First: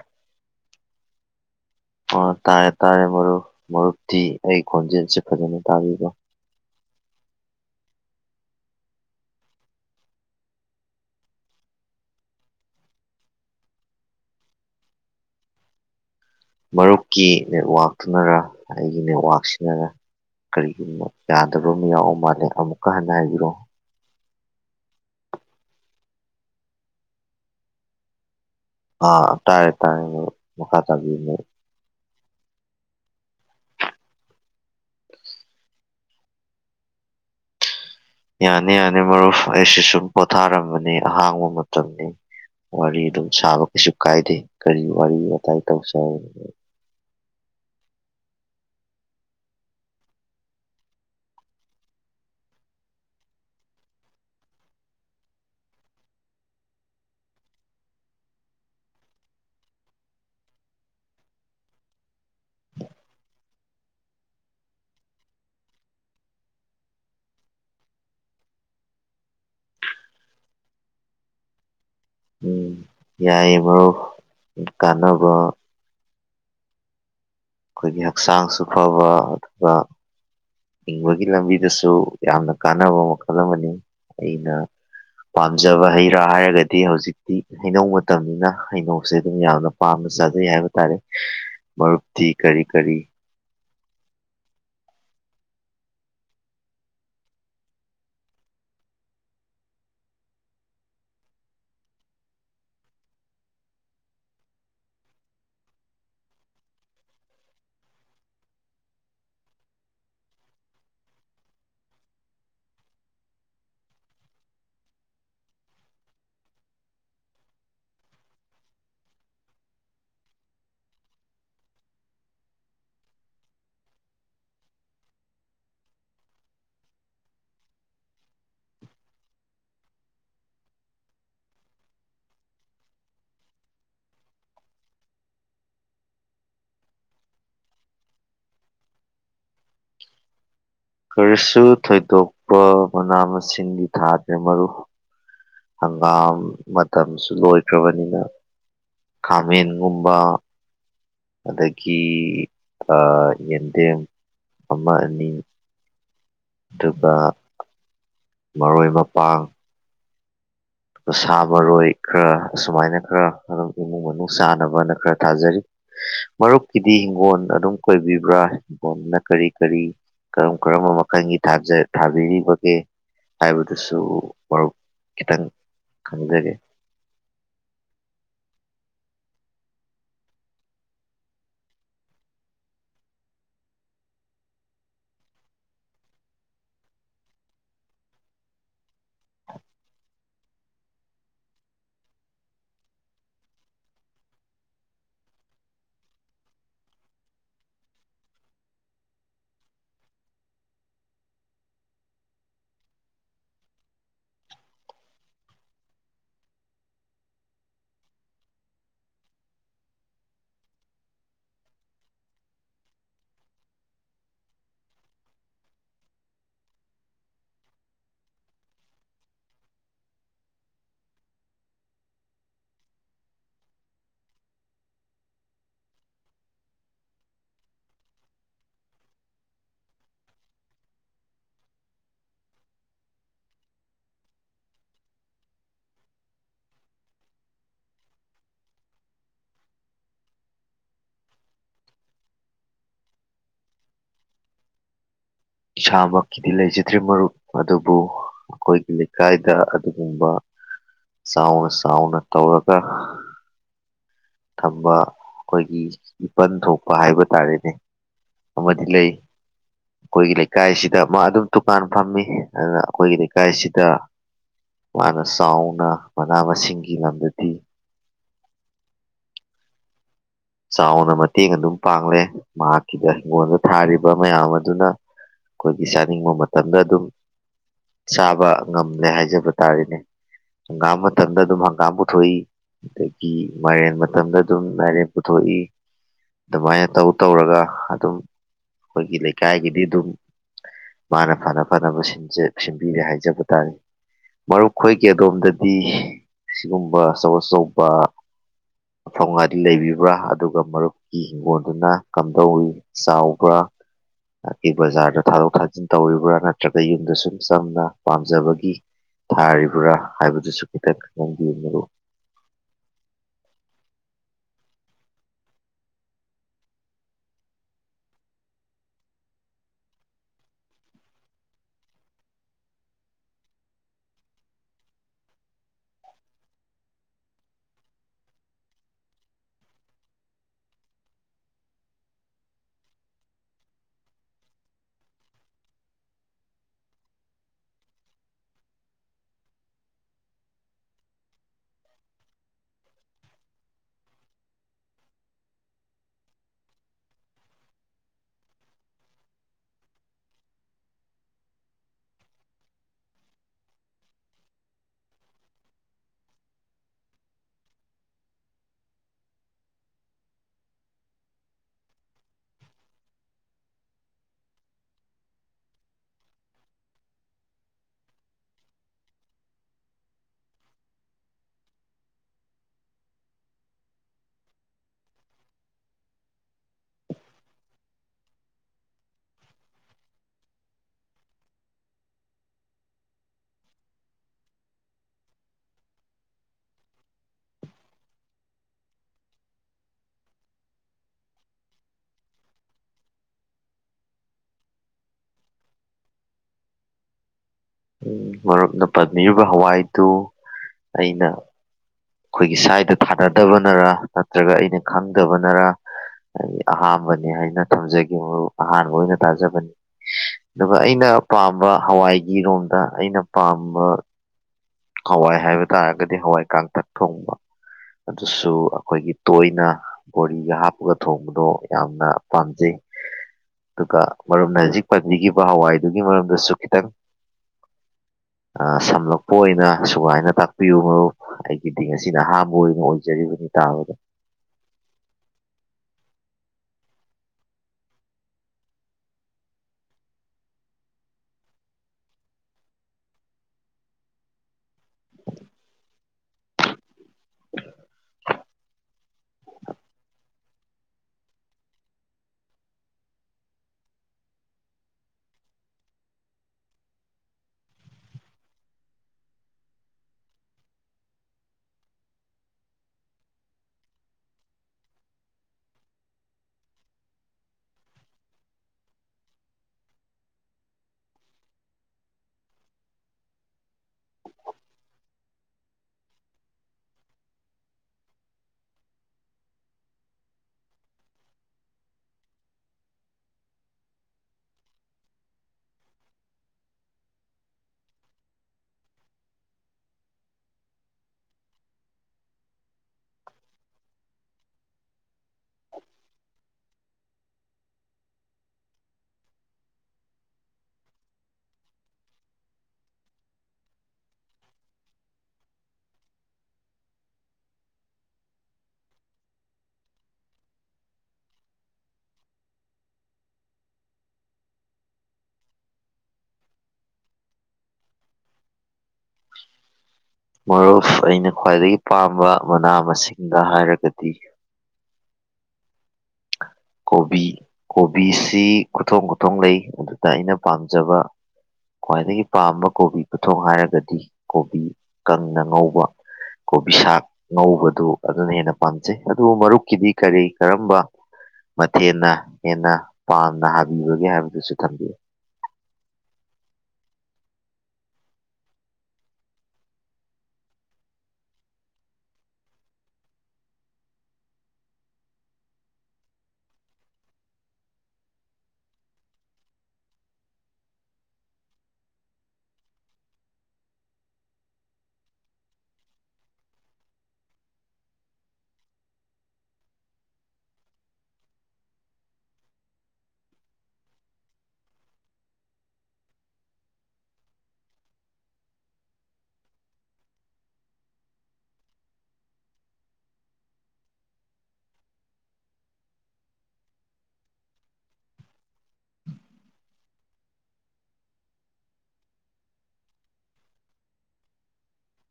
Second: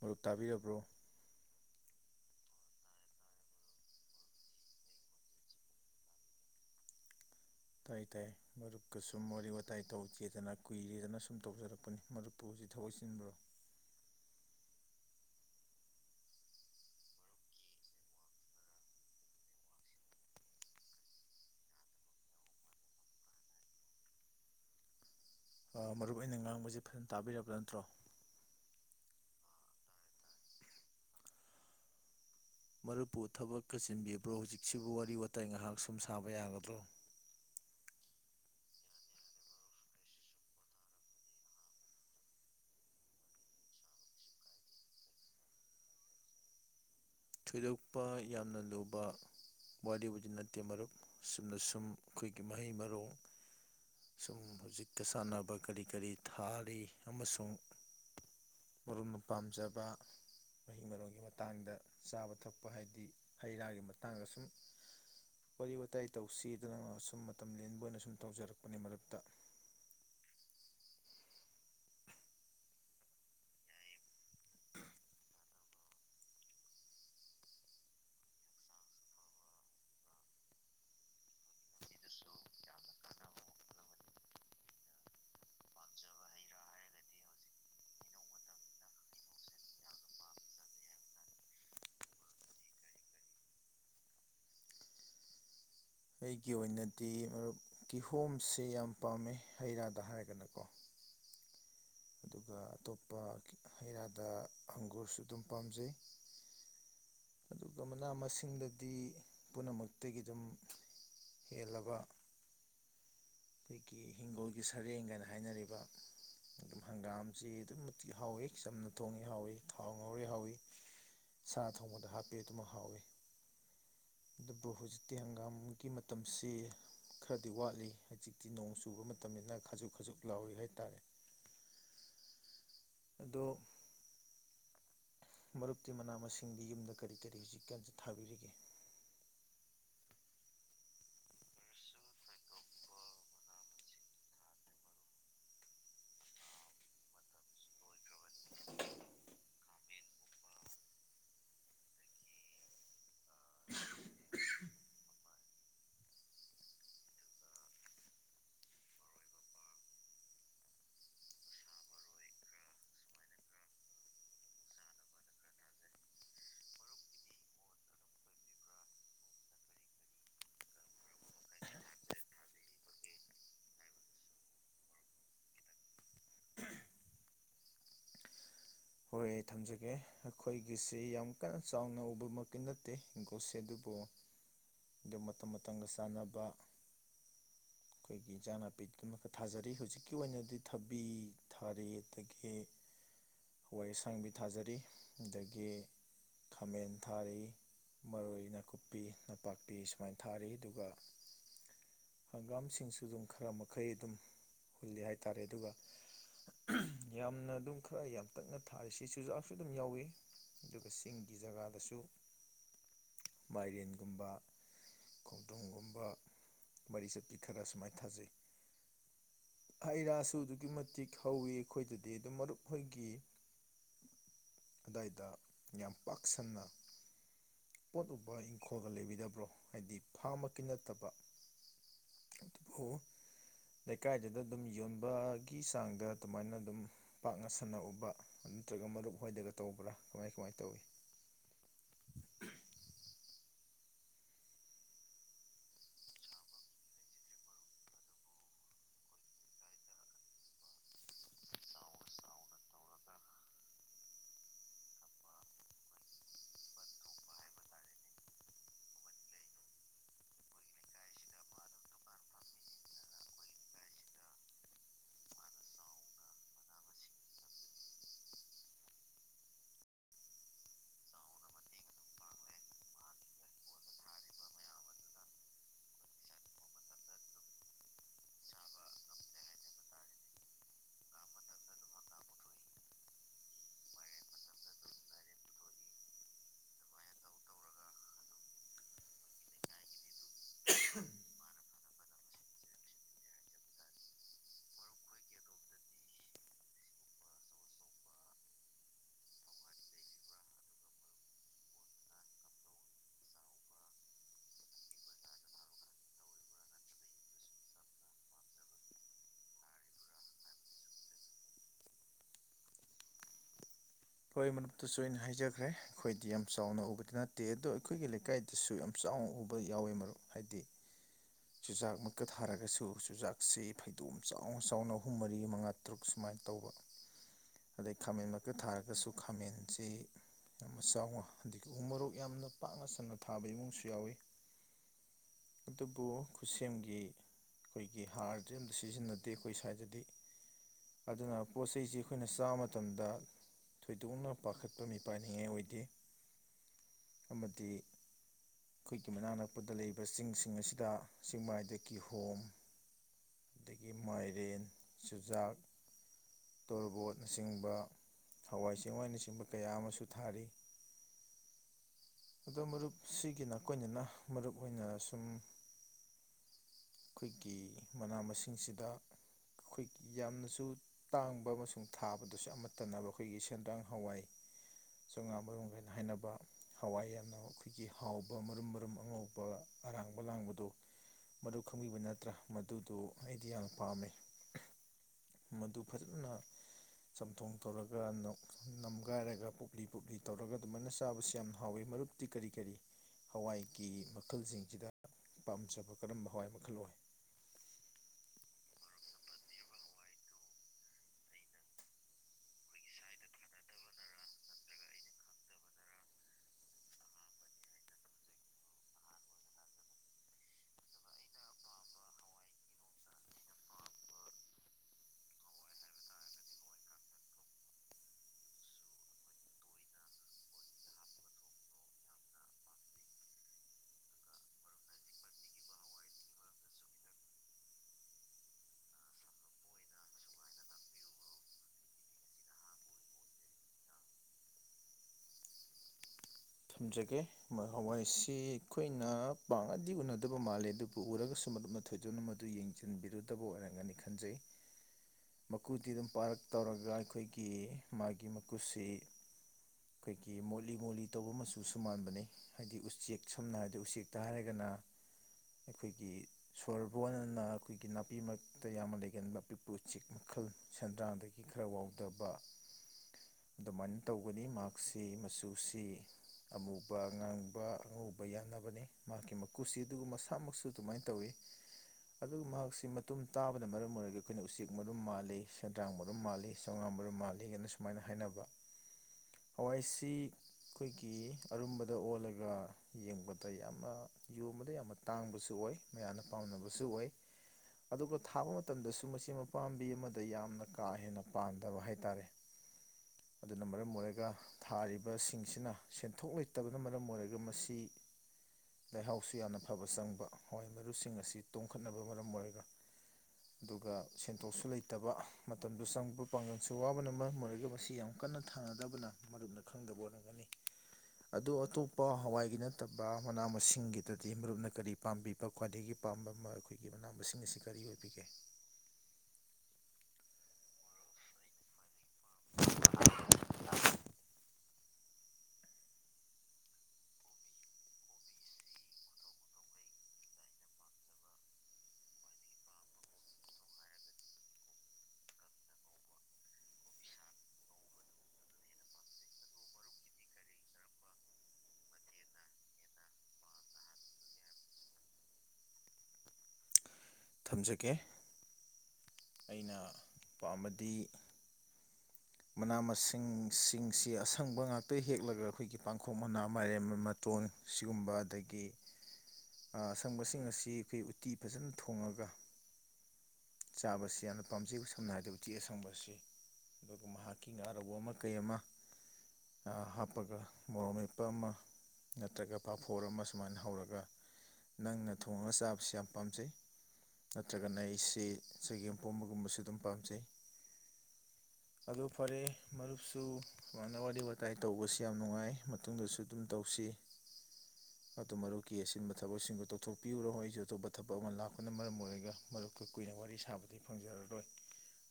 ꯃꯔꯨꯞ ꯇꯥꯕꯤꯔꯕ꯭ꯔꯣ ꯑꫭ ꯇꯥꯔꯦ ꯇꯥꯔꯦ ꯃꯔꯨꯞ ꯃꯔꯨꯞꯇꯤ ꯑꯩ ꯈꯣꯟꯖꯦꯜꯁꯦ ꯐꯖꯅ ꯇꯥꯕꯤꯕ꯭ꯔꯣ ꯇꯥꯏ ꯇꯥꯏ ꯃꯔꯨꯞꯀ ꯁꯨꯝ ꯋꯥꯔꯤ ꯋꯥꯇꯥꯏ ꯇꯧꯖꯦꯗꯅ ꯀꯨꯏꯔꯦꯗꯅ ꯁꯨꯝ ꯇꯧꯖꯔꯛꯄꯅꯤ ꯃꯔꯨꯞ ꯕꯔꫭꯁꯦ ꯆꯤꯟꯕ꯭ꯔꯣ ꯃꯔꯨꯞꯀꯤ ꯅꯦꯠꯋꯥꯛꯇꯨꯅꯔ ꯑꯩꯒꯤ ꯅꯦꯠꯋꯥꯛꯁꯤꯅꯔ [unintelligible] ꯌꯥꯗꯕ ꯑꯃꯥ ꯌꯥꯎ ꯃꯥꯜꯂꯦ ꯑꯃꯨꯛꯀꯥ ꯍꯟꯅ ꯍꯥꯏꯕꯤꯔꯛꯑꯣ ꯑ ꯃꯔꯨꯞ ꯑꯩꯅ ꯉꯥꯡꯕꯁꯦ ꯐꯖꯅ ꯇꯥꯕꯤꯔꯕ ꯅꯠꯇ꯭ꯔꯣ ꯑ ꯇꯥꯥꯏꯌꯦ ꯇꯥꯏꯌꯦ [unintelligible] ꯃꯈꯥ ꯇꯕꯤꯌꯨꯅꯦ ꯃꯔꯨꯞꯄꯨ ꯊꯕꯛꯀꯥ ꯆꯤꯟꯕꯤꯕ꯭ꯔꯣ ꯍꯧꯖꯤꯛꯁꯤꯕꯨ ꯋꯥꯔꯤ ꯋꯥꯇꯥꯏ ꯉꯥꯏꯍꯥꯛ ꯁꯨꯝ ꯁꯥꯕ ꯌꯥꯒꯗ꯭ꯔꯣ ꯌꯥꯅꯤ ꯌꯥꯅꯤ ꯃꯔꯨꯞ ꯑꯩꯁꯤ ꯁꯨꯝ ꯄꯣꯊꯥꯔꯝꯕꯅꯤ ꯑꯍꯥꯡꯕ ꯃꯇꯝꯅꯤ ꯋꯥꯔꯤ ꯑꯗꯨꯝ ꯁꯥꯕ ꯀꯩꯁꯨ ꯀꯥꯏꯗꯦ ꯀꯔꯤ ꯋꯥꯔꯤ ꯋꯥꯇꯥꯏ ꯇꯧꯁꯦ [unintelligible] ꯊꯣꯏꯗꯣꯛꯄ ꯌꯥꯝꯅ ꯂꯨꯕ ꯋꯥꯔꯤꯕꯨꯗꯤ ꯅꯠꯇꯦ ꯃꯔꯨꯞ ꯆꯨꯝꯅ ꯁꯨꯝ ꯈꯣꯏꯒꯤ ꯃꯍꯩ ꯃꯔꯣꯡ ꯁꯨꯝ ꯍꯧꯖꯤꯛꯀꯥ ꯆꯥꯟꯅꯕ ꯀꯔꯤ ꯀꯔꯤ ꯊꯥꯔꯤ ꯑꯃꯁꯨꯡ ꯃꯔꯨꯞꯅ ꯄꯥꯝꯖꯕ ꯃꯍꯩ ꯃꯔꯣꯡꯒꯤ ꯃꯇꯥꯡꯗ ꯆꯥꯕ ꯊꯛꯄ ꯍꯥꯏꯗꯤ ꯍꯩ ꯔꯥꯒꯤ ꯃꯇꯥꯡꯗ ꯁꯨꯝ ꯋꯥꯔꯤ ꯋꯥꯇꯥꯏ ꯇꯧꯁꯤꯗꯅ ꯁꯨꯝ ꯃꯇꯝ ꯂꯦꯟꯕ ꯑꯣꯏꯅ ꯁꯨꯝ ꯇꯧꯖꯔꯛꯄꯅꯦ ꯃꯔꯨꯞꯇ ꯎꯝ ꯌꯥꯏꯌꯦ ꯃꯔꯨꯞ ꯀꯥꯟꯅꯕ ꯑꯩꯈꯣꯏꯒꯤ ꯍꯛꯆꯥꯡꯁꯨ ꯐꯕ ꯑꯗꯨꯒ ꯍꯤꯡꯕꯒꯤ ꯂꯝꯕꯤꯗꯁꯨ ꯌꯥꯝꯅ ꯀꯥꯟꯅꯕ ꯃꯈꯜ ꯑꯃꯅꯤ ꯑꯩꯅ ꯄꯥꯝꯖꯕ ꯍꯩ ꯔꯥ ꯍꯥꯏꯔꯒꯗꯤ ꯍꯧꯖꯤꯛꯇꯤ ꯍꯩꯅꯧ ꯃꯇꯝꯅꯤꯅ ꯍꯩꯅꯧꯁꯦ ꯑꯗꯨꯝ ꯌꯥꯝꯅ ꯄꯥꯝꯅ ꯆꯥꯖꯩ ꯍꯥꯏꯕ ꯇꯥꯔꯦ ꯃꯔꯨꯞꯇꯤ ꯀꯔꯤ ꯀꯔꯤ ꯑꯩꯒꯤ ꯑꯣꯏꯅꯗꯤ ꯃꯔꯨꯞ ꯀꯤꯍꯣꯝꯁꯦ ꯌꯥꯝ ꯄꯥꯝꯃꯦ ꯍꯩ ꯔꯥꯗ ꯍꯥꯏꯔꯒꯅꯀꯣ ꯑꯗꯨꯒ ꯑꯇꯣꯞꯄ ꯍꯩꯔꯥꯗ ꯑꯪꯒꯨꯔꯁꯨ ꯑꯗꯨꯝ ꯄꯥꯝꯖꯩ ꯑꯗꯨꯒ ꯃꯅꯥ ꯃꯁꯤꯡꯗꯗꯤ ꯄꯨꯝꯅꯃꯛꯇꯒꯤ ꯑꯗꯨꯝ ꯍꯦꯜꯂꯕ ꯑꯩꯈꯣꯏꯒꯤ ꯍꯤꯡꯒꯣꯜꯒꯤ ꯁꯔꯦꯡꯒꯥꯏꯅ ꯍꯥꯏꯅꯔꯤꯕ ꯍꯪꯒꯥꯝꯁꯤ ꯑꯗꯨꯀꯤ ꯃꯇꯤꯛ ꯍꯥꯎꯋꯤ ꯆꯝꯅ ꯊꯣꯡꯉꯦ ꯍꯥꯎꯋꯤ ꯊꯥꯎ ꯉꯥꯎꯔꯦ ꯍꯥꯎꯋꯤ ꯁꯥ ꯊꯣꯡꯕꯗ ꯍꯥꯞꯄꯦ ꯗꯨꯝ ꯍꯥꯎꯢ ꯑꯗꯨꯕꯨ ꯍꯧꯖꯤꯛꯇꯤ ꯍꯪꯒꯥꯝꯒꯤ ꯃꯇꯝꯁꯤ ꯈꯔꯗꯤ ꯋꯥꯠꯂꯤ ꯍꯧꯖꯤꯛꯇꯤ ꯅꯣꯡ ꯆꯨꯕ ꯃꯇꯝꯅꯤꯅ ꯈꯖꯨꯛ ꯈꯖꯨꯛ ꯂꯥꯎꯔꯤ ꯍꯥꯏꯇꯥꯔꯦ ꯑꯗꯣ ꯃꯔꯨꯞꯇꯤ ꯃꯅꯥ ꯃꯁꯤꯡꯗꯤ ꯌꯨꯝꯗ ꯀꯔꯤ ꯀꯔꯤ ꯍꯧꯖꯤꯛ ꯀꯥꯟꯖꯦ ꯊꯥꯕꯤꯔꯤꯒꯦ ꯀꯔꯤꯁꯨ ꯊꯣꯏꯗꯣꯛꯄ ꯃꯅꯥ ꯃꯁꯤꯡꯗꯤ ꯊꯥꯗ꯭ꯔꯦ ꯃꯔꯨꯞ ꯍꯪꯒꯥꯝ ꯃꯇꯝꯁꯨ ꯂꯣꯏꯈꯔꯕꯅꯤꯅ [unintelligible] ꯈꯥꯃꯦꯟꯒꯨꯝꯕ ꯑꯗꯒꯤ ꯌꯦꯟꯗꯦꯝ ꯑꯃ ꯑꯅꯤ ꯑꯗꯨꯒ ꯃꯔꯣꯏ ꯃꯄꯥꯡ ꯁꯥ ꯃꯔꯣꯏ ꯈꯔ ꯑꯁꯨꯃꯥꯏꯅ ꯈꯔ ꯑꯗꯨꯝ ꯏꯃꯨꯡ ꯃꯅꯨꯡ ꯆꯥꯅꯕꯅ ꯈꯔ ꯊꯥꯖꯔꯤ ꯃꯔꯨꯞꯀꯤꯗꯤ ꯍꯤꯡꯒꯣꯜ ꯑꯗꯨꯝ ꯀꯣꯏꯕꯤꯕ꯭ꯔꯥ [unintelligible] ꯀꯔꯤ ꯀꯔꯤ ꯀꯔꯝ ꯀꯔꯝꯕ ꯃꯈꯜꯒꯤ ꯊꯥꯖ ꯊꯥꯕꯤꯔꯤꯕꯒꯦ ꯍꯥꯏꯕꯗꯨꯁꯨ ꯃꯔꯨꯞ ꯈꯤꯇꯪ ꯈꯪꯖꯒꯦ ꯍꯣꯏ ꯑꯩ ꯊꯝꯖꯒꯦ ꯑꯩꯈꯣꯏꯒꯤꯁꯤ ꯌꯥꯝ ꯀꯟꯅ ꯆꯥꯎꯅ ꯎꯕꯃꯛꯇꯤ ꯅꯠꯇꯦ ꯍꯤꯡꯒꯣꯠꯁꯦ ꯑꯗꯨꯕꯨ ꯑꯗꯨꯝ ꯃꯇꯝ ꯃꯇꯝꯒ ꯆꯥꯅꯕ ꯑꯩꯈꯣꯏꯒꯤ ꯏꯖꯥꯡ ꯅꯥꯄꯤꯗꯨꯝꯃꯀꯥ ꯊꯥꯖꯔꯤ ꯍꯧꯖꯤꯛꯀꯤ ꯑꯣꯏꯅꯗꯤ ꯊꯕꯤ ꯊꯥꯔꯤ ꯑꯗꯒꯤ ꯍꯋꯥꯏ ꯑꯁꯥꯡꯕꯤ ꯊꯥꯖꯔꯤ ꯑꯗꯒꯤ ꯈꯥꯃꯦꯟ ꯊꯥꯔꯤ ꯃꯔꯣꯏ ꯅꯥꯀꯨꯞꯄꯤ ꯅꯄꯥꯛꯄꯤ ꯁꯨꯃꯥꯏꯅ ꯊꯥꯔꯤ ꯑꯗꯨꯒ ꯍꯪꯒꯥꯝꯁꯤꯡꯁꯨ ꯑꯗꯨꯝ ꯈꯔ ꯃꯈꯩ ꯑꯗꯨꯝ ꯍꯨꯜꯂꯤ ꯍꯥꯏꯇꯥꯔꯦ ꯑꯗꯨꯒ [unintelligible] ꯌꯥꯝꯅ ꯑꯗꯨꯝ ꯈꯔ ꯌꯥꯝ ꯇꯛꯅ ꯊꯥꯔꯤ ꯁꯤ ꯆꯨꯖꯥꯛꯁꯨ ꯑꯗꯨꯝ ꯌꯥꯎꯋꯤ ꯑꯗꯨꯒ ꯁꯤꯡꯒꯤ ꯖꯒꯥꯗꯁꯨ ꯃꯥꯏꯔꯦꯟꯒꯨꯝꯕ ꯈꯣꯡꯗꯔꯨꯝꯒꯨꯝꯕ ꯃꯔꯤ ꯆꯠꯄꯤ ꯈꯔ ꯁꯨꯃꯥꯏ ꯊꯥꯖꯩ ꯍꯩ ꯔꯥꯁꯨ ꯑꯗꯨꯛꯀꯤ ꯃꯇꯤꯛ ꯍꯧꯋꯤ ꯑꯩꯈꯣꯏꯗꯗꯤ ꯑꯗꯨꯝ ꯃꯔꯨꯞ ꯍꯣꯏꯒꯤ ꯑꯗꯥꯏꯗ ꯌꯥꯝ ꯄꯥꯛꯁꯟꯅ ꯄꯣꯠ ꯀꯨꯝꯕ ꯏꯪꯈꯣꯜꯒ ꯂꯩꯕꯤꯗꯕ꯭ꯔꯣ ꯍꯥꯏꯗꯤ ꯐꯥꯝꯃꯛꯀꯤ ꯅꯠꯇꯕ ꯑꯗꯨꯕꯨ ꯂꯩꯀꯥꯏꯗꯨꯗ ꯑꯗꯨꯝ ꯌꯣꯟꯕꯥꯒꯤ ꯆꯥꯡꯗ ꯑꯗꯨꯃꯥꯏꯅ ꯑꯗꯨꯝ ꯄꯥꯛꯅ ꯁꯟꯅ ꯎꯕ ꯅꯠꯇ꯭ꯔꯒ ꯃꯔꯨꯞ ꯍꯣꯏꯗꯒ ꯇꯧꯕ꯭ꯔꯥ ꯀꯃꯥꯏ ꯀꯃꯥꯏ ꯇꯧꯏ꯫ ꯏꯁꯥꯃꯛꯀꯤꯗꯤ ꯂꯩꯖꯗ꯭ꯔꯦ ꯃꯔꯨꯞ ꯑꯗꯨꯕꯨ ꯑꯈꯣꯏꯒꯤ ꯂꯩꯀꯥꯏꯗ ꯑꯗꯨꯒꯨꯝꯕ ꯆꯥꯎꯅ ꯆꯥꯎꯅ ꯇꯧꯔꯒ ꯊꯝꯕ ꯑꯈꯣꯏꯒꯤ ꯏꯄꯟ ꯊꯣꯛꯄ ꯍꯥꯏꯕ ꯇꯥꯔꯦꯅꯦ꯫ ꯑꯃꯗꯤ ꯂꯩ꯫ ꯑꯩꯈꯣꯏꯒꯤ ꯂꯩꯀꯥꯏꯁꯤꯗ ꯃꯥ ꯑꯗꯨꯝ ꯗꯨꯀꯥꯟ ꯐꯝꯃꯤ ꯑꯗꯨꯅ ꯑꯩꯈꯣꯏꯒꯤ ꯂꯩꯀꯥꯏꯁꯤꯗ ꯃꯥꯅ ꯆꯥꯎꯅ ꯃꯅꯥ ꯃꯁꯤꯡꯒꯤ ꯂꯝꯗꯗꯤ ꯆꯥꯎꯅ ꯃꯇꯦꯡ ꯑꯗꯨꯝ ꯄꯥꯡꯂꯦ ꯃꯍꯥꯛꯀꯤꯗ ꯍꯤꯡꯒꯣꯟꯗ ꯊꯥꯔꯤꯕ ꯃꯌꯥꯝ ꯑꯗꯨꯅ ꯑꯈꯣꯏꯒꯤ ꯆꯥꯅꯤꯡꯕ ꯃꯇꯝꯗ ꯑꯗꯨꯝ ꯆꯥꯕ ꯉꯝꯂꯦ ꯍꯥꯏꯖꯕ ꯇꯥꯔꯦꯅꯦ꯫ ꯍꯪꯒꯥꯝ ꯃꯇꯝꯗ ꯑꯗꯨꯝ ꯍꯪꯒꯥꯝ ꯄꯨꯊꯣꯛꯏ ꯑꯗꯒꯤ ꯃꯥꯏꯔꯦꯟ ꯃꯇꯝꯗ ꯑꯗꯨꯝ ꯃꯥꯏꯔꯦꯟ ꯄꯨꯊꯣꯛꯏ꯫ ꯑꯗꯨꯃꯥꯏꯅ ꯇꯧ ꯇꯧꯔꯒ ꯑꯗꯨꯝ ꯑꯈꯣꯏꯒꯤ ꯂꯩꯀꯥꯏꯒꯤꯗꯤ ꯑꯗꯨꯝ ꯃꯥꯅ ꯐꯅ ꯐꯅꯕ ꯁꯤꯟꯖ ꯁꯤꯟꯕꯤꯔꯦ ꯍꯥꯏꯖꯕ ꯇꯥꯔꯦ꯫ ꯃꯔꯨꯞ ꯈꯣꯏꯒꯤ ꯑꯗꯣꯝꯗꯗꯤ ꯁꯤꯒꯨꯝꯕ ꯑꯆꯧ ꯑꯆꯧꯕ ꯃꯐꯝꯉꯥꯗꯤ ꯂꯩꯕꯤꯕ ꯭ꯕ꯭ꯔꯥ ꯑꯗꯨꯒ ꯃꯔꯨꯞꯀꯤ ꯍꯤꯡꯒꯣꯜꯗꯨꯅ ꯀꯝꯗꯧꯋꯤ ꯆꯥꯎꯕ꯭ꯔꯥ? [unintelligible] ꯕꯖꯥꯔꯗ ꯊꯥꯗꯣꯛ ꯊꯥꯖꯤꯟ ꯇꯧꯔꯤꯕ꯭ꯔꯥ ꯅꯠꯇ꯭ꯔꯒ ꯌꯨꯝꯗ ꯁꯨꯝ ꯆꯝꯅ ꯄꯥꯝꯖꯕꯒꯤ ꯊꯥꯔꯤꯕ꯭ꯔꯥ ꯍꯥꯏꯕꯗꯨꯁꯨ ꯈꯤꯇꯪ ꯈꯪꯪꯍꯟꯕꯤꯌꯨ ꯃꯔꯨꯞ꯫ ꯍꯣꯏ ꯃꯔꯨꯞꯇꯁꯨ ꯑꯩꯅ ꯍꯥꯏꯖꯈ꯭ꯔꯦ ꯑꯩꯈꯣꯏꯗꯤ ꯌꯥꯝ ꯆꯥꯎꯅ ꯎꯕꯗꯤ ꯅꯠꯇꯦ ꯑꯗꯣ ꯑꯩꯈꯣꯏꯒꯤ ꯂꯩꯀꯥꯏ ꯇꯁꯨ ꯌꯥꯝ ꯆꯥꯎꯅ ꯎꯕ ꯌꯥꯎꯋꯤ ꯃꯔꯨꯞ ꯍꯥꯏꯗꯤ ꯆꯨꯖꯥꯛ ꯃꯨꯛꯇ ꯊꯥꯔꯒꯁꯨ ꯆꯨꯖꯥꯛꯁꯤ ꯐꯩꯗꯣꯝ ꯆꯥꯎꯅ ꯆꯥꯎꯅ ꯑꯍꯨꯝ ꯃꯔꯤ ꯃꯉꯥ ꯇꯔꯨꯛ ꯁꯨꯃꯥꯏꯅ ꯇꯧꯕ ꯑꯗꯩ ꯈꯥꯃꯦꯟ ꯃꯀ ꯊꯥꯔꯒꯁꯨ ꯈꯥꯃꯦꯟꯁꯤ ꯌꯥꯝꯅ ꯆꯥꯎꯅ, ꯑꯗꯒꯤ ꯎ ꯃꯣꯔꯣꯛ ꯌꯥꯝꯅ ꯄꯥꯛꯅ ꯁꯟꯅ ꯊꯥꯕ ꯏꯃꯨꯡꯁꯨ ꯌꯥꯎꯋꯤ꯫ ꯑꯗꯨꯕꯨ ꯈꯨꯁꯦꯝꯒꯤ ꯑꯩꯈꯣꯏꯒꯤ ꯍꯥꯔꯗꯤ ꯑꯝꯇ ꯁꯤꯖꯤꯟꯅꯗꯦ ꯈꯣꯏ ꯁ꯭ꯋꯥꯏꯗꯗꯤ ꯑꯗꯨꯅ ꯄꯣꯠꯆꯩꯁꯤ ꯑꯩꯈꯣꯏꯅ ꯆꯥꯕ ꯃꯇꯝꯗ ꯊꯣꯏꯗꯣꯛꯅ ꯄꯥꯈꯠꯄ ꯃꯤꯄꯥꯏꯅꯤꯡꯉꯥꯏ ꯑꯣꯏꯗꯦ꯫ ꯑꯃꯗꯤ ꯑꯩꯈꯣꯏꯒꯤ ꯃꯅꯥꯛ ꯅꯛꯄꯗ ꯂꯩꯕ ꯆꯤꯡꯁꯤꯡ ꯑꯁꯤꯗ ꯆꯤꯡꯃꯥꯏꯗ ꯀꯤꯍꯣꯝ ꯑꯗꯒꯤ ꯃꯥꯏꯔꯦꯟ, ꯆꯨꯖꯥꯛ, ꯇꯣꯔꯕꯣꯠꯅꯆꯤꯡꯕ ꯍꯋꯥꯏ ꯆꯦꯡꯋꯥꯏꯅ ꯆꯤꯡꯕ ꯀꯌꯥ ꯑꯃꯁꯨ ꯊꯥꯔꯤ꯫ ꯑꯗꯣ ꯃꯔꯨꯞ ꯁꯤꯒꯤ ꯅꯀꯣꯏꯅꯅ ꯃꯔꯨꯞ ꯑꯣꯏꯅ ꯁꯨꯝ ꯈꯣꯏꯒꯤ ꯃꯅꯥ ꯃꯁꯤꯡꯁꯤꯗ ꯑꯩꯈꯣꯏꯒꯤ ꯌꯥꯝꯅꯁꯨ ꯇꯥꯡꯕ ꯑꯃꯁꯨꯡ ꯊꯥꯕꯗꯁꯨ ꯑꯃꯠꯇꯅꯕ ꯑꯩꯈꯣꯏꯒꯤ ꯁꯦꯟꯗ꯭ꯔꯥꯡ ꯍꯋꯥꯏ ꯆꯉꯥ ꯃꯔꯨꯝ ꯍꯥꯏꯅ ꯍꯥꯏꯅꯕ ꯍꯋꯥꯏ ꯌꯥꯝꯅ ꯑꯩꯈꯣꯏꯒꯤ ꯍꯥꯎꯕ ꯃꯔꯨꯝ ꯃꯔꯨꯝ ꯑꯉꯧꯕ ꯑꯔꯥꯡꯕ ꯂꯥꯡꯕꯗꯣ ꯃꯗꯨ ꯈꯪꯕꯤꯕ ꯅꯠꯇ꯭ꯔꯥ ꯃꯗꯨꯗꯨ ꯑꯩꯗꯤ ꯌꯥꯝ ꯄꯥꯝꯃꯦ ꯃꯗꯨ ꯐꯖꯅ ꯆꯝꯊꯣꯡ ꯇꯧꯔꯛ [unintelligible] ꯅꯝꯒꯥꯏꯔꯒ ꯄꯨꯛꯂꯤ ꯄꯨꯛꯂꯤ ꯇꯧꯔꯒ ꯑꯗꯨꯃꯥꯏꯅ ꯆꯥꯕꯁꯤ ꯌꯥꯝꯅ ꯍꯥꯎꯋꯤ ꯃꯔꯨꯞꯇꯤ ꯀꯔꯤ ꯀꯔꯤ ꯍꯋꯥꯏꯒꯤ ꯃꯈꯜꯁꯤꯡꯁꯤꯗ ꯄꯥꯝꯖꯕ ꯀꯔꯝꯕ ꯍꯋꯥꯏ ꯃꯈꯜ ꯑꯣꯏ ꯎꯝ ꯃꯔꯨꯞꯅ ꯄꯟꯕꯤꯔꯤꯕ ꯍꯋꯥꯏꯗꯨ ꯑꯩꯅ ꯑꯩꯈꯣꯏꯒꯤ ꯁꯥꯏꯗ ꯊꯥꯅꯗꯕꯅꯔꯥ ꯅꯠꯇ꯭ꯔꯒ ꯑꯩꯅ ꯈꯪꯗꯕꯅꯔꯥ ꯍꯥꯏꯗꯤ ꯑꯍꯥꯝꯕꯅꯦ ꯍꯥꯏꯅ ꯊꯝꯖꯒꯦ ꯃꯔꯨꯞ, ꯑꯍꯥꯟꯕ ꯑꯣꯏꯅ ꯇꯥꯖꯕꯅꯤ ꯑꯗꯨꯒ ꯑꯩꯅ ꯄꯥꯝꯕ ꯍꯋꯥꯏꯒꯤꯔꯣꯝꯗ ꯑꯩꯅ ꯄꯥꯝꯕ ꯍꯋꯥꯏ ꯍꯥꯏꯕ ꯇꯥꯔꯒꯗꯤ ꯍꯋꯥꯏ ꯀꯥꯡꯇꯛ ꯊꯣꯡꯕ ꯑꯗꯨꯁꯨ ꯑꯩꯈꯣꯏꯒꯤ ꯇꯣꯏꯅ ꯕꯣꯔꯤꯒ ꯍꯥꯞꯄꯒ ꯊꯣꯡꯕꯗꯣ ꯌꯥꯝꯅ ꯄꯥꯝꯖꯩ ꯑꯗꯨꯒ ꯃꯔꯨꯞꯅ ꯍꯧꯖꯤꯛ ꯄꯟꯕꯤꯈꯤꯕ ꯍꯋꯥꯏꯗꯨꯒꯤ ꯃꯔꯝꯗꯁꯨ ꯈꯤꯇꯪ ꯑꯥ ꯁꯝꯂꯞ ꯄ ꯑꯣꯏꯅ ꯁꯨꯒꯥꯏꯅ ꯇꯥꯛꯄꯤꯌꯨ ꯃꯔꯨꯞ ꯑꯩꯒꯤꯗꯤ ꯉꯁꯤꯅ ꯑꯍꯥꯟꯕ ꯑꯣꯏꯅ ꯑꯣꯏꯖꯔꯤꯕꯅꯤ ꯇꯥꯕꯗ ꯊꯝꯖꯒꯦ ꯍꯋꯥꯏꯁꯤ ꯑꯩꯈꯣꯏꯅ ꯄꯥꯡꯅꯗꯤ ꯎꯅꯗꯕ ꯃꯥꯜꯂꯦ ꯑꯗꯨꯕꯨ ꯎꯔꯒꯁꯨꯨ ꯃꯔꯨꯞꯅ ꯊꯣꯏꯗꯣꯛꯅ ꯃꯗꯨ ꯌꯦꯡꯖꯤꯟꯕꯤꯔꯨꯗꯕ ꯑꯣꯏꯔꯝꯒꯅꯤ ꯈꯟꯖꯩ ꯃꯀꯨꯗꯤ ꯑꯗꯨꯝ ꯄꯥꯔꯞ ꯇꯧꯔꯒ ꯑꯩꯈꯣꯏꯒꯤ ꯃꯥꯒꯤ ꯃꯀꯨꯁꯤ ꯑꯩꯈꯣꯏꯒꯤ ꯃꯣꯟꯂꯤ ꯃꯣꯂꯤ ꯇꯧꯕ ꯃꯆꯨ ꯁꯨ ꯃꯥꯟꯕꯅꯤ ꯍꯥꯏꯗꯤ ꯎꯆꯦꯛ ꯁꯝꯅ ꯍꯥꯏꯔꯕꯗ ꯎꯆꯦꯛꯇ ꯍꯥꯏꯔꯒꯅ ꯑꯩꯈꯣꯏꯒꯤ ꯁꯣꯔꯔꯕꯣꯟꯅ ꯑꯩꯈꯣꯏꯒꯤ ꯅꯥꯄꯤ ꯃꯔꯛꯇ ꯌꯥꯝꯅ ꯂꯩꯒꯟꯕ ꯑꯄꯤꯛꯄ ꯎꯆꯦꯛ ꯃꯈꯜ ꯁꯦꯟꯗ꯭ꯔꯥꯡꯗꯒꯤ ꯈꯔ ꯋꯥꯎꯗꯕ ꯑꯗꯨꯃꯥꯏꯅ ꯇꯧꯒꯅꯤ ꯃꯍꯥꯛꯁꯤ ꯃꯆꯨꯁꯤ ꯑꯃꯨꯕ ꯑꯉꯥꯡꯕ ꯑꯉꯧꯕ ꯌꯥꯟꯅꯕꯅꯤ ꯃꯍꯥꯛꯀꯤ ꯃꯀꯨꯁꯤ ꯑꯗꯨꯒ ꯃꯁꯥꯃꯛꯁꯨ ꯑꯗꯨꯃꯥꯏꯅ ꯇꯧꯋꯤ ꯑꯗꯨꯒ ꯃꯍꯥꯛꯁꯤ ꯃꯇꯨꯝ ꯇꯥꯕꯅ ꯃꯔꯝ ꯑꯣꯏꯔꯒ ꯑꯩꯈꯣꯏꯅ ꯎꯆꯦꯛ ꯃꯔꯨꯝ ꯃꯥꯜꯂꯤ ꯁꯦꯟꯗ꯭ꯔꯥꯡ ꯃꯔꯨꯝ ꯃꯥꯜꯂꯤ ꯆꯣꯡꯉꯥ ꯃꯔꯨꯝ ꯃꯥꯜꯂꯤꯒꯅ ꯁꯨꯃꯥꯏꯅ ꯍꯥꯏꯅꯕ ꯍꯋꯥꯏꯁꯤ ꯑꯩꯈꯣꯏꯒꯤ ꯑꯔꯨꯝꯕꯗ ꯑꯣꯜꯂꯒ ꯌꯦꯡꯕꯗ ꯌꯥꯝꯅ ꯌꯣꯟꯕꯗ ꯌꯥꯝꯅ ꯇꯥꯡꯕꯁꯨ ꯑꯣꯏ ꯃꯌꯥꯝꯅ ꯄꯥꯝꯅꯕꯁꯨ ꯑꯣꯏ ꯑꯗꯨꯒ ꯊꯥꯕ ꯃꯇꯝꯗꯁꯨ ꯃꯁꯤ ꯃꯄꯥꯝꯕꯤ ꯑꯃꯗ ꯌꯥꯝꯅ ꯀꯥ ꯍꯦꯟꯅ ꯄꯥꯟꯗꯕ ꯍꯥꯏꯇꯥꯔꯦ ꯑꯗꯨꯅ ꯃꯔꯝ ꯑꯣꯏꯔꯒ ꯊꯥꯔꯤꯕꯁꯤꯡ ꯁꯤꯅ ꯁꯦꯟꯊꯣꯛ ꯂꯩꯇꯕꯅ ꯃꯔꯝ ꯑꯣꯏꯔꯒ ꯃꯁꯤ ꯂꯩꯍꯥꯎꯁꯨ ꯌꯥꯝꯅ ꯐꯕ ꯆꯪꯕ ꯍꯋꯥꯏ ꯃꯔꯨꯁꯤꯡ ꯑꯁꯤ ꯇꯣꯡꯈꯠꯅꯕ ꯃꯔꯝ ꯑꯣꯏꯔꯒ ꯑꯗꯨꯒ ꯁꯦꯟꯊꯣꯛꯁꯨ ꯂꯩꯇꯕ ꯃꯇꯝꯁꯨ ꯆꯪꯕ ꯄꯥꯡꯒꯜꯁꯨ ꯋꯥꯕꯅ ꯃꯔꯝ ꯑꯣꯏꯔꯒ ꯃꯁꯤ ꯌꯥꯝ ꯀꯟꯅ ꯊꯥꯡꯅꯗꯕꯅ ꯃꯔꯨꯞꯅ ꯈꯪꯗꯕ ꯑꯣꯏꯔꯝꯒꯅꯤ ꯑꯗꯨ ꯑꯇꯣꯞꯄ ꯍꯋꯥꯏꯒꯤ ꯅꯠꯇꯕ ꯃꯅꯥ ꯃꯁꯤꯡꯒꯤꯗꯗꯤ ꯃꯔꯨꯞꯅ ꯀꯔꯤ ꯄꯥꯝꯕꯤ ꯄ ꯈ꯭ꯋꯥꯏꯗꯒꯤ ꯄꯥꯝꯕ ꯑꯃ ꯑꯩꯈꯣꯏꯒꯤ ꯃꯅꯥ ꯃꯁꯤꯡ ꯑꯁꯤ ꯀꯔꯤ ꯑꯣꯏꯕꯤꯒꯦ ꯃꯔꯨꯞ ꯑꯩꯅ ꯈ꯭ꯋꯥꯏꯗꯒꯤ ꯄꯥꯝꯕ ꯃꯅꯥ ꯃꯁꯤꯡꯗ ꯍꯥꯏꯔꯒꯗꯤ ꯀꯣꯕꯤ ꯀꯣꯕꯤꯁꯤ ꯈꯨꯊꯣꯡ ꯈꯨꯊꯣꯡ ꯂꯩ ꯑꯗꯨꯗ ꯑꯩꯅ ꯄꯥꯝꯖꯕ ꯈ꯭ꯋꯥꯏꯗꯒꯤ ꯄꯥꯝꯕ ꯀꯣꯕꯤ ꯈꯨꯊꯣꯡ ꯍꯥꯏꯔꯒꯗꯤ ꯀꯣꯕꯤ ꯀꯪꯅ ꯉꯧꯕ ꯀꯣꯕꯤꯁꯥꯛ ꯉꯧꯕꯗꯨ ꯑꯗꯨꯅ ꯍꯦꯟꯅ ꯄꯥꯝꯖꯩ ꯑꯗꯨꯒ ꯃꯔꯨꯞꯀꯤꯗꯤ ꯀꯔꯤ ꯀꯔꯝꯕ ꯃꯊꯦꯟꯅ ꯍꯦꯟꯅ ꯄꯥꯝꯅ ꯍꯥꯕꯤꯕꯒꯦ ꯍꯥꯏꯕꯗꯨꯁꯨ ꯊꯝꯕꯤꯌꯨ ꯊꯝꯖꯒꯦ ꯑꯩꯅ ꯄꯥꯝꯕꯗꯤ ꯃꯅꯥ ꯃꯁꯤꯡꯁꯤꯡꯁꯤ ꯑꯁꯪꯕ ꯉꯥꯛꯇ ꯍꯦꯛꯂꯒ ꯑꯩꯈꯣꯏꯒꯤ ꯄꯥꯡꯈꯣꯛ ꯃꯅꯥ ꯃꯥꯏꯔꯦꯟ ꯃꯇꯣꯟ ꯁꯤꯒꯨꯝꯕ ꯑꯗꯒꯤ ꯑ ꯑꯁꯪꯕꯁꯤꯡ ꯑꯁꯤ ꯑꯩꯈꯣꯏ ꯎꯇꯤ ꯐꯖꯅ ꯊꯣꯡꯉꯒ ꯆꯥꯕꯁꯤ ꯌꯥꯝꯅ ꯄꯥꯝꯖꯩ ꯁꯝꯅ ꯍꯥꯏꯔꯕꯗ ꯎꯇꯤ ꯑꯁꯪꯕꯁꯤ ꯑꯗꯨꯒ ꯃꯍꯥꯛꯀꯤ ꯉꯥꯔꯧ ꯑꯃ ꯀꯩ ꯑꯃ ꯑ ꯍꯥꯞꯄꯒ ꯃꯣꯔꯣꯛ ꯃꯦꯠꯄ ꯑꯃ ꯅꯠꯇ꯭ꯔꯒ ꯄꯥꯐꯣꯔ ꯑꯃ ꯁꯨꯃꯥꯏꯅ ꯍꯧꯔꯒ ꯅꯪꯅ ꯊꯣꯡꯉꯒ ꯆꯥꯕꯁꯤ ꯌꯥꯝ ꯄꯥꯝꯖꯩ ꯅꯠꯇ꯭ꯔꯒꯅ ꯑꯩꯁꯦ ꯆꯒꯦꯝꯄꯣꯝꯕꯒꯨꯝꯕꯁꯨ ꯑꯗꯨꯝ ꯄꯥꯝꯖꯩ ꯑꯗꯨ ꯐꯔꯦ ꯃꯔꯨꯞꯁꯨ ꯁꯨꯃꯅ ꯋꯥꯔꯤ ꯋꯥꯇꯥꯏ ꯇꯧꯕꯁꯤ ꯌꯥꯝ ꯅꯨꯡꯉꯥꯏ ꯃꯇꯨꯡꯗꯁꯨ ꯑꯗꯨꯝ ꯇꯧꯁꯤ [inaudible] ꯑꯗꯣ ꯃꯔꯨꯞꯀꯤ ꯑꯁꯤꯟꯕ ꯊꯕꯛꯁꯤꯡꯗꯨ ꯇꯧꯊꯣꯛꯄꯤꯌꯨꯔꯣ ꯑꯩꯁꯨ ꯑꯇꯣꯞꯄ ꯊꯕꯛ ꯑꯃ ꯂꯥꯛꯄꯅ ꯃꯔꯝ ꯑꯣꯏꯔꯒ ꯃꯔꯨꯞ ꯑꯩꯈꯣꯏ ꯀꯨꯏꯅ ꯋꯥꯔꯤ ꯁꯥꯕꯗꯤ ꯐꯪꯖꯔꯔꯣꯏ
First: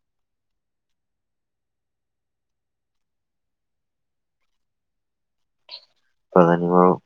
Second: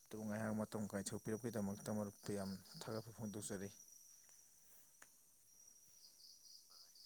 ꯑꯗꯨ ꯉꯥꯏꯍꯥꯛ ꯃꯇꯝ ꯀꯥꯏꯊꯣꯛ ꯄꯤꯔꯛꯄꯀꯤꯗꯃꯛꯇ ꯃꯔꯨꯞꯛꯇ ꯌꯥꯝ ꯊꯥꯒꯠꯄ ꯐꯣꯡꯗꯣꯛꯆꯔꯤ [unintelligible] ꯃꯔꯨꯞ